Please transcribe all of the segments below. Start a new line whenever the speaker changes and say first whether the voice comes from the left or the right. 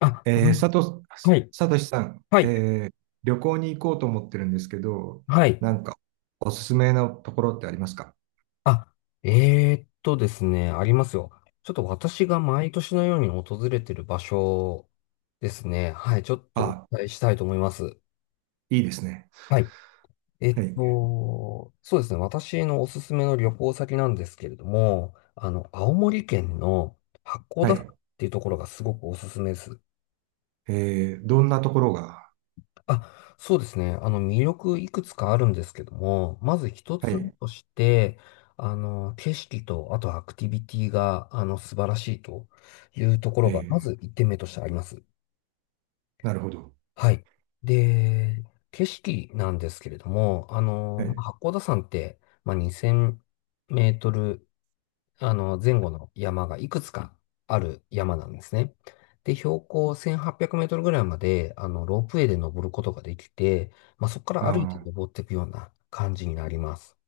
left: あ、
right: えー、さと、
left: はい、
right: さとしさん、
left: はい、
right: 旅行に行こうと思ってるんですけど、
left: はい。
right: なんかおすすめのところってありますか？
left: あ、ですね、ありますよ。ちょっと私が毎年のように訪れてる場所ですね。はい、ちょっとお
right: あ、
left: 伝えしたいと思います。
right: いいですね。
left: はい。
right: はい。
left: そうですね。私のおすすめの旅行先なんですけれども、青森県の八甲
right: は
left: 田山っ
right: い。
left: ていうところがすごくおすすめです。
right: どんなところが？
left: あ、そうですね。魅力いくつかあるんですけども、まず一
right: は
left: つ目
right: い。
left: として、景色と、あとアクティビティが、素晴らしいというところ
right: え
left: が、ま
right: ー
left: ず一点目としてあります。
right: なるほど。
left: はい。で、景色なんですけれども、
right: は
left: ま
right: い。
left: あ八甲田山って、まあ、2000メートル前後の山がいくつかある山なんですね。で、標高1800メートルぐらいまで、ロープウェイで登ることができて、まあ、そこか
right: あ
left: ら歩いて
right: ー。
left: 登っていくような感じになります。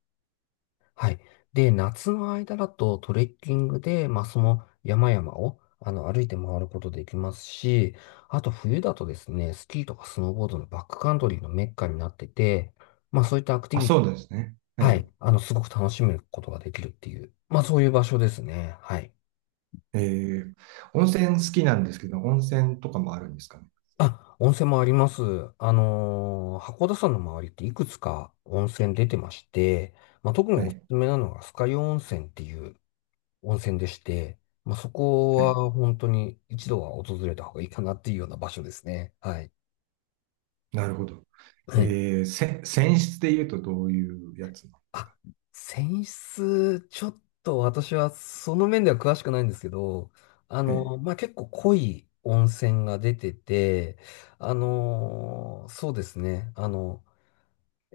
left: はい。で、夏の間だとトレッキングで、まあ、その山々を、歩いて回ることできますし、あと冬だとですね、スキーとかスノーボードのバックカントリーのメッカになってて、まあ、そういったアクティ
right: あ、
left: ビティ、
right: そうですね。は
left: はい、
right: い。
left: すごく楽しむことができるっていう、まあ、そういう場所ですね。はい。
right: えー温泉好きなんですけど、温泉とかもあるんですかね？
left: あ、温泉もあります。函館山の周りっていくつか温泉出てまして、まあ、特に
right: は
left: おす
right: い。
left: すめなのが酸ヶ湯温泉っていう温泉でして、まあ、そこ
right: はい。
left: は本当に一度は訪れた方がいいかなっていうような場所ですね。はい。
right: なるほど。
left: はい。
right: 泉質で言うとどういうやつなんです
left: あ、
right: か？
left: 泉質、ちょっと私はその面では詳しくないんですけど、
right: はい。
left: まあ、結構濃い温泉が出てて、そうですね。あの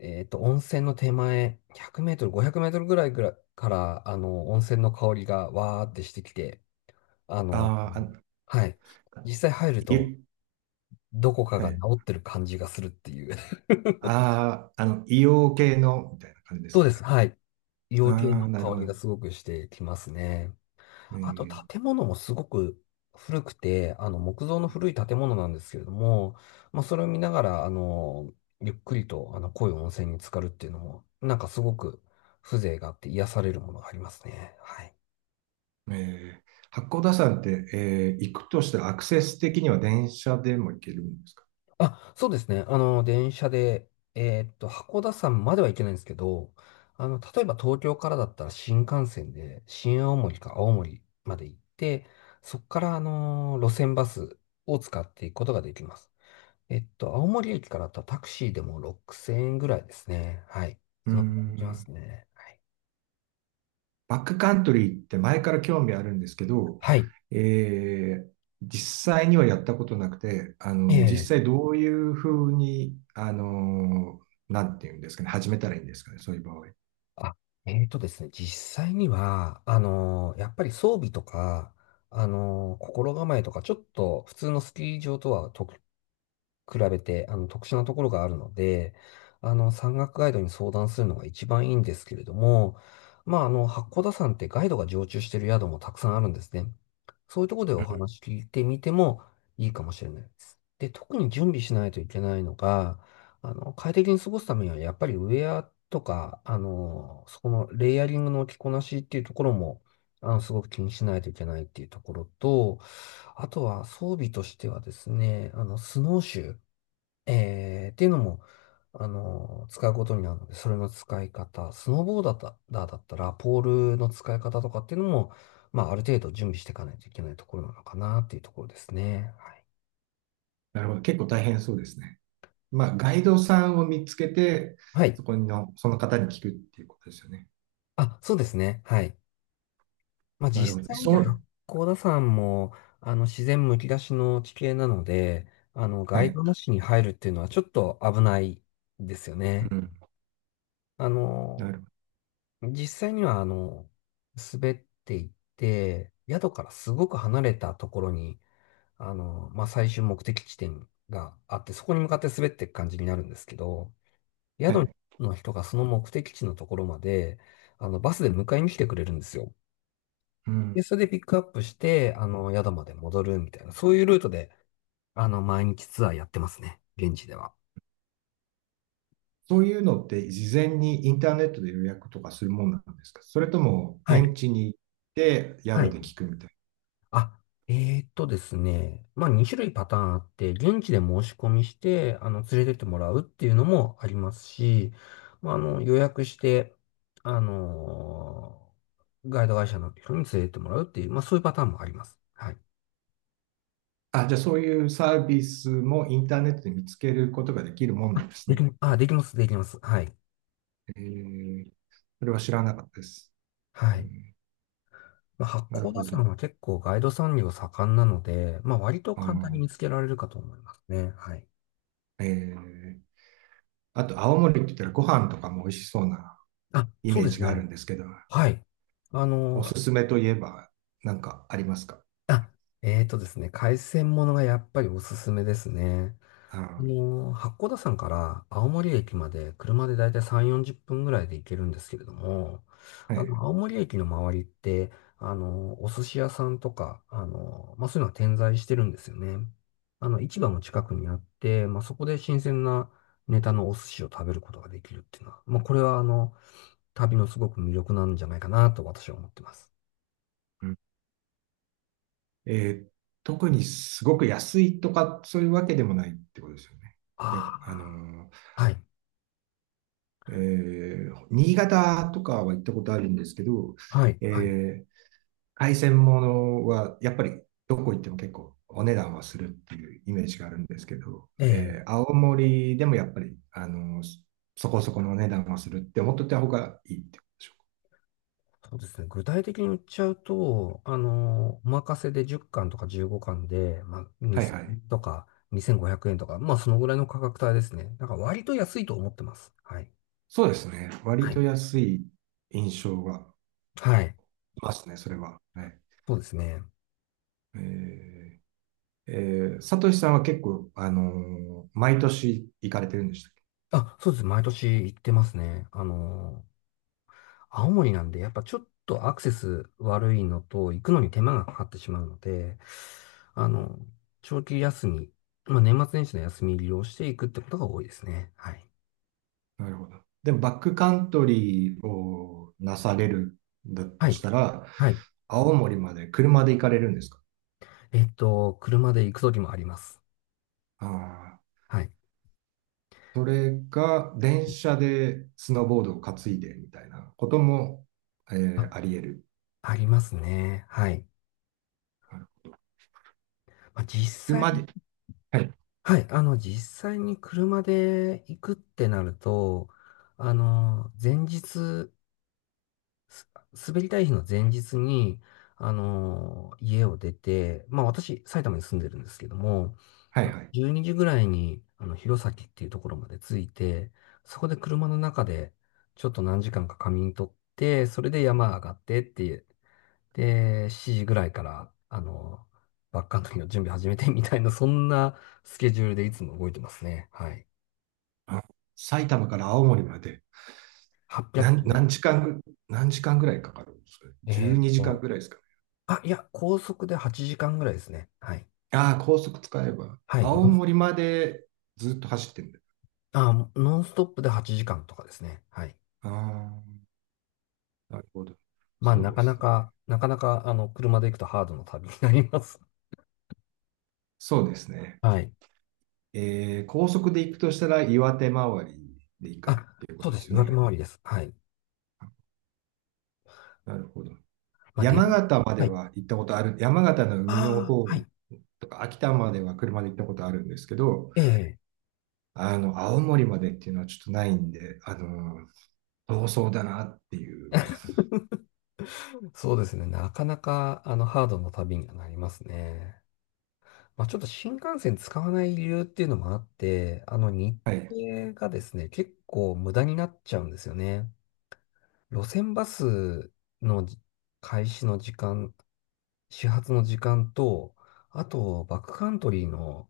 left: えっと、温泉の手前、100メートル、500メートルぐらいから、温泉の香りがわーってしてきて、あの、
right: あー。
left: はい。
right: あ、
left: 実際入る
right: い
left: と、
right: え、
left: どこか
right: は
left: が治
right: い。
left: ってる感じがするっていう。
right: ああ、硫黄系の、みたいな感じです
left: そうで
right: か
left: す。
right: ね。
left: はい。医
right: あ
left: 療系の
right: あ、なる
left: 香
right: ほ
left: り
right: ど。
left: がすごくしてきますね。
right: え
left: あと
right: ー
left: 建物もすごく古くて、あの木造の古い建物なんですけれども、まあ、それを見ながら、ゆっくりとあの濃い温泉に浸かるっていうのも、なんかすごく風情があって癒されるものがありますね。はい。
right: えー八甲田山って、行くとしたらアクセス的には電車でも行けるんですか？
left: あ、そうですね。電車で、函館山までは行けないんですけど、例えば東京からだったら新幹線で、新青森か青森まで行って、そこから、路線バスを使っていくことができます。青森駅からだったらタクシーでも6000円ぐらいですね。はい。
right: うー
left: そのくらいできま
right: ん。
left: すね。はい。
right: バックカントリーって前から興味あるんですけど、
left: はい。
right: えー実際にはやったことなくて、
left: え
right: 実
left: え。
right: 際どういうふうに、なんていうんですかね、始めたらいいんですかね、そういう場合。
left: あ、えっとですね、実際には、やっぱり装備とか、心構えとか、ちょっと普通のスキー場とは比べて、特殊なところがあるので、山岳ガイドに相談するのが一番いいんですけれども、まあ、八甲田山ってガイドが常駐している宿もたくさんあるんですね。そういうところでお話聞いてみてもいいかもしれないです。で、特に準備しないといけないのが、快適に過ごすためには、やっぱりウェアとか、そこのレイヤリングの着こなしっていうところも、すごく気にしないといけないっていうところと、あとは装備としてはですね、スノーシュー。っていうのも、使うことになるので、それの使い方、スノーボーダーだったら、ポールの使い方とかっていうのも、まあ、ある程度準備していかないといけないところなのかなっていうところですね。はい。
right: なるほど。結構大変そうですね。まあ、ガイドさんを見つけて、
left: はい。
right: その方に聞くっていうことですよね。
left: あ、そうですね。はい。まあ、
right: なるほ
left: 実
right: ど。
left: 際に
right: そ
left: 八
right: う。
left: 甲田山も、自然むき出しの地形なので、
right: は
left: ガイ
right: い。
left: ドなしに入るっていうのはちょっと危ないですよね。
right: うん。
left: あ
right: な
left: の、
right: るほ
left: 実際には、滑っていって、宿からすごく離れたところに、まあ、最終目的地点があって、そこに向かって滑っていく感じになるんですけど、
right: ど。はい。
left: 宿の人がその目的地のところまで、バスで迎えに来てくれるんですよ。
right: うん。
left: で、それでピックアップして、宿まで戻るみたいな、そういうルートで、毎日ツアーやってますね。現地では。
right: そういうのって事前にインターネットで予約とかするもんなんですか？それとも
left: はい。
right: 現地に行って
left: は
right: 宿
left: い。
right: で聞くみたい
left: あ、ですね。まあ、2種類パターンあって、現地で申し込みして、連れてってもらうっていうのもありますし、まあ、予約して、あのーガイド会社の人に連れてってもらうっていう、まあ、そういうパターンもあります。はい。
right: な。あ、じゃあそういうサービスもインターネットで見つけることができるもんなんですね。
left: できます、できます。はい。
right: えー、それは知らなかったです。う
left: はい。
right: ん、
left: まあ、八
right: なる
left: 甲田
right: ほ
left: 山
right: ど。
left: は結構ガイド産業盛んなので、まあ、割と
right: あ
left: 簡単に
right: ー、
left: 見つけられるかと思いますね。はい。
right: えー、あと青森って言ったらご飯とかも美味しそうな
left: あ、
right: イ
left: そ
right: メ
left: う
right: ー
left: で
right: ジ
left: す
right: があ
left: ね。
right: るんですけど、
left: はい。あの、
right: おすすめといえば何かありますか？
left: あ、えーとですね、海鮮ものがやっぱりおすすめですね。
right: あ。
left: 八甲田山から青森駅まで車でだいたい3、40分ぐらいで行けるんですけれども、
right: はい。
left: 青森駅の周りって、お寿司屋さんとか、まあ、そういうのは点在してるんですよね。市場も近くにあって、まあ、そこで新鮮なネタのお寿司を食べることができるっていうのは、まあ、これは旅のすごく魅力なんじゃないかなと私は思ってます。
right: うん。えー特にすごく安いとかそういうわけでもないってことですよね。いや、
left: ああ、はい、
right: 新潟とかは行ったことあるんですけど、
left: はい、はい。
right: えー海鮮物はやっぱりどこ行っても結構お値段はするっていうイメージがあるんですけど、
left: ええ
right: 青森でもやっぱり、そこそこのお値段はするって思っといた方がいいってことでしょう
left: そうですね。具体的に言っちゃうと、お任せで10巻とか15巻で、まあ、
right: か。はい
left: 2000
right: はい。
left: とか2500円とか、まあ、そのぐらいの価格帯ですね。だから割と安いと思ってます。はい。
right: そうですね。割
left: は
right: と
left: い。
right: 安い印象が
left: はい。
right: いますね、それは。ね。
left: そうですね。
right: えー、サトシさんは結構、毎年行かれてるんでしたっけ？
left: あ、そうです。毎年行ってますね。青森なんで、やっぱちょっとアクセス悪いのと、行くのに手間がかかってしまうので、あの、長期休み、まあ、年末年始の休み利用していくってことが多いですね。はい。
right: なるほど。でも、バックカントリーをなされるんだ
left: は
right: と
left: い。
right: したら、
left: はい
right: 青森まで車で行かれるんですか？
left: えっと、車で行くときもあります。
right: ああ
left: はい。
right: ー、それが電車でスノーボードを担いでみたいなことも、
left: あ、
right: あり得る。
left: ありますね。はい。
right: あの
left: まあ、実際、
right: 車で、はい、
left: はい。実際に車で行くってなると、前日、す滑りたい日の前日に、家を出て、まあ私、埼玉に住んでるんですけども、
right: はい、はい。
left: 12時ぐらいに、弘前っていうところまで着いて、そこで車の中で、ちょっと何時間か仮眠取って、それで山上がってっていうで、7時ぐらいから、バックカントリーの準備始めてみたいな、そんなスケジュールでいつも動いてますね。はい。
right: あ、埼玉から青森まで。
left: 800キ
right: 何
left: ロ。
right: 何時間ぐ、何時間ぐらいかかるんですかね。
left: え
right: 12
left: ーっ
right: 時間
left: と、
right: ぐらいですかね。
left: あ、いや、高速で8時間ぐらいですね。はい。
right: ああ、高速使えば。
left: はい。
right: 青森までずっと走ってるんだ。
left: ノンストップで8時間とかですね。はい。
right: ああ、なるほど。
left: まあ、
right: そう
left: な
right: で
left: かな
right: すね。
left: か、なかなか、車で行くとハードの旅になります。
right: そうですね。
left: はい。
right: 高速で行くとしたら岩手周りで行くっ
left: あ、
right: ていうこ
left: そう
right: と
left: で
right: で
left: す。
right: すよ
left: 岩手
right: ね。
left: 回りです。はい。
right: なるほど。
left: まあ、で、
right: 山形まで
left: はい。
right: は行ったことある。山形の海の
left: ああ、
right: 方
left: はい。
right: とか秋田までは車で行ったことあるんですけど、
left: ええ。
right: 青森までっていうのはちょっとないんで、遠そうだなっていう。
left: そうですね。なかなか、あの、ハードな旅にはなりますね。まあ、ちょっと新幹線使わない理由っていうのもあって、日
right: はい。
left: 程がですね、結構無駄になっちゃうんですよね。路線バスの開始の時間、始発の時間と、あと、バックカントリーの、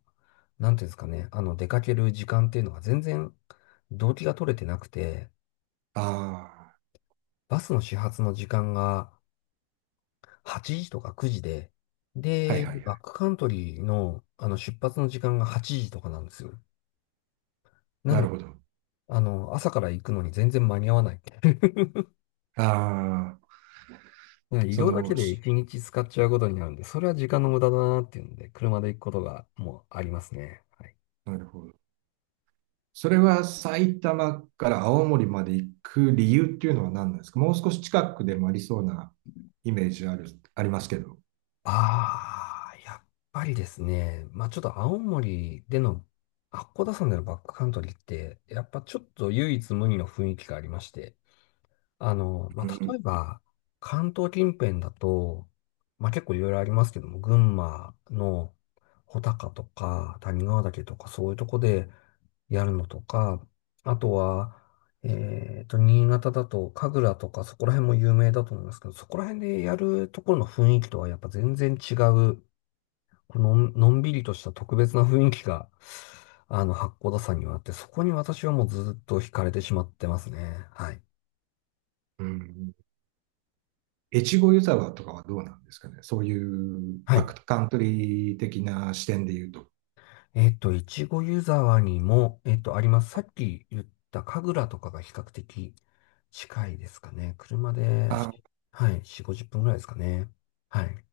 left: なんていうんですかね、あの、出かける時間っていうのが全然、動機が取れてなくて、
right: あ
left: バスの始発の時間が、8時とか9時で、
right: あ、はい
left: で、
right: はいは
left: バッ
right: い。
left: クカントリーの、あの出発の時間が8時とかなんですよ。な
right: な
left: の
right: る
left: で、
right: ほど。
left: 朝から行くのに全然間に合わない。
right: ああ、
left: ね移
right: そ
left: 動だけ
right: の、
left: で
right: し
left: 1日使っちゃうことになるんで、それは時間の無駄だなっていうので、車で行くことがもうありますね。はい。
right: なるほど。それは埼玉から青森まで行く理由っていうのは何なんですか？もう少し近くでもありそうなイメージある、ありますけど。
left: やっぱりですね、まあちょっと青森での八甲田山でのバックカントリーって、やっぱちょっと唯一無二の雰囲気がありまして、あの、ま
right: う
left: あ、例
right: ん。
left: えば、関東近辺だと、まあ、結構いろいろありますけども、群馬の穂高とか、谷川岳とか、そういうとこでやるのとか、あとは、新潟だと、神楽とか、そこら辺も有名だと思いますけど、そこら辺でやるところの雰囲気とはやっぱ全然違う、このん、のんびりとした特別な雰囲気が、八甲田山にはあって、そこに私はもうずっと惹かれてしまってますね。はい。
right: うん。越後湯沢とかはどうなんですかね？そういう
left: は
right: バ
left: い。
right: ックカントリー的な視点で言うと。
left: いちご湯沢にも、あります。さっき言った神楽とかが比較的近いですかね。車で、
right: あ、
left: はい、4、50分ぐらいですかね。はい。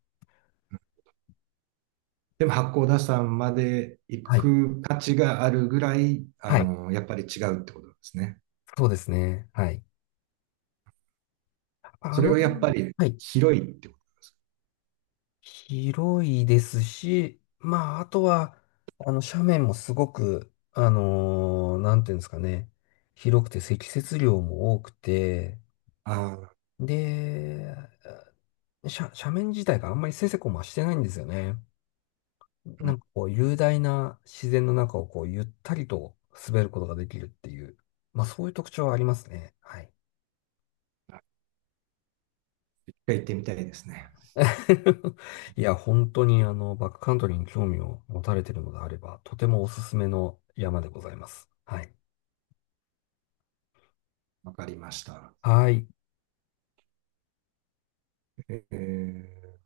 right: でも八甲田山まで行
left: はい。
right: く価値があるぐらい、
left: はい。
right: やっぱり違うってことなんですね。
left: そうですね。はい。あ
right: それ
left: の
right: はや
left: 辺、
right: っぱり
left: はい。
right: 広いってこと？
left: 広いですし、まあ、あとは、斜面もすごく、なんていうんですかね。広くて積雪量も多くて、
right: ああ、
left: で、斜面自体があんまりせせこましてないんですよね。
right: う
left: な
right: ん、
left: んかこう雄大な自然の中をこうゆったりと滑ることができるっていう、まあそういう特徴はありますね。はい。
right: 一回行ってみたいですね。
left: いや、本当にバックカントリーに興味を持たれているのであれば、とてもおすすめの山でございます。はい。
right: わかりました。
left: はい。
right: えー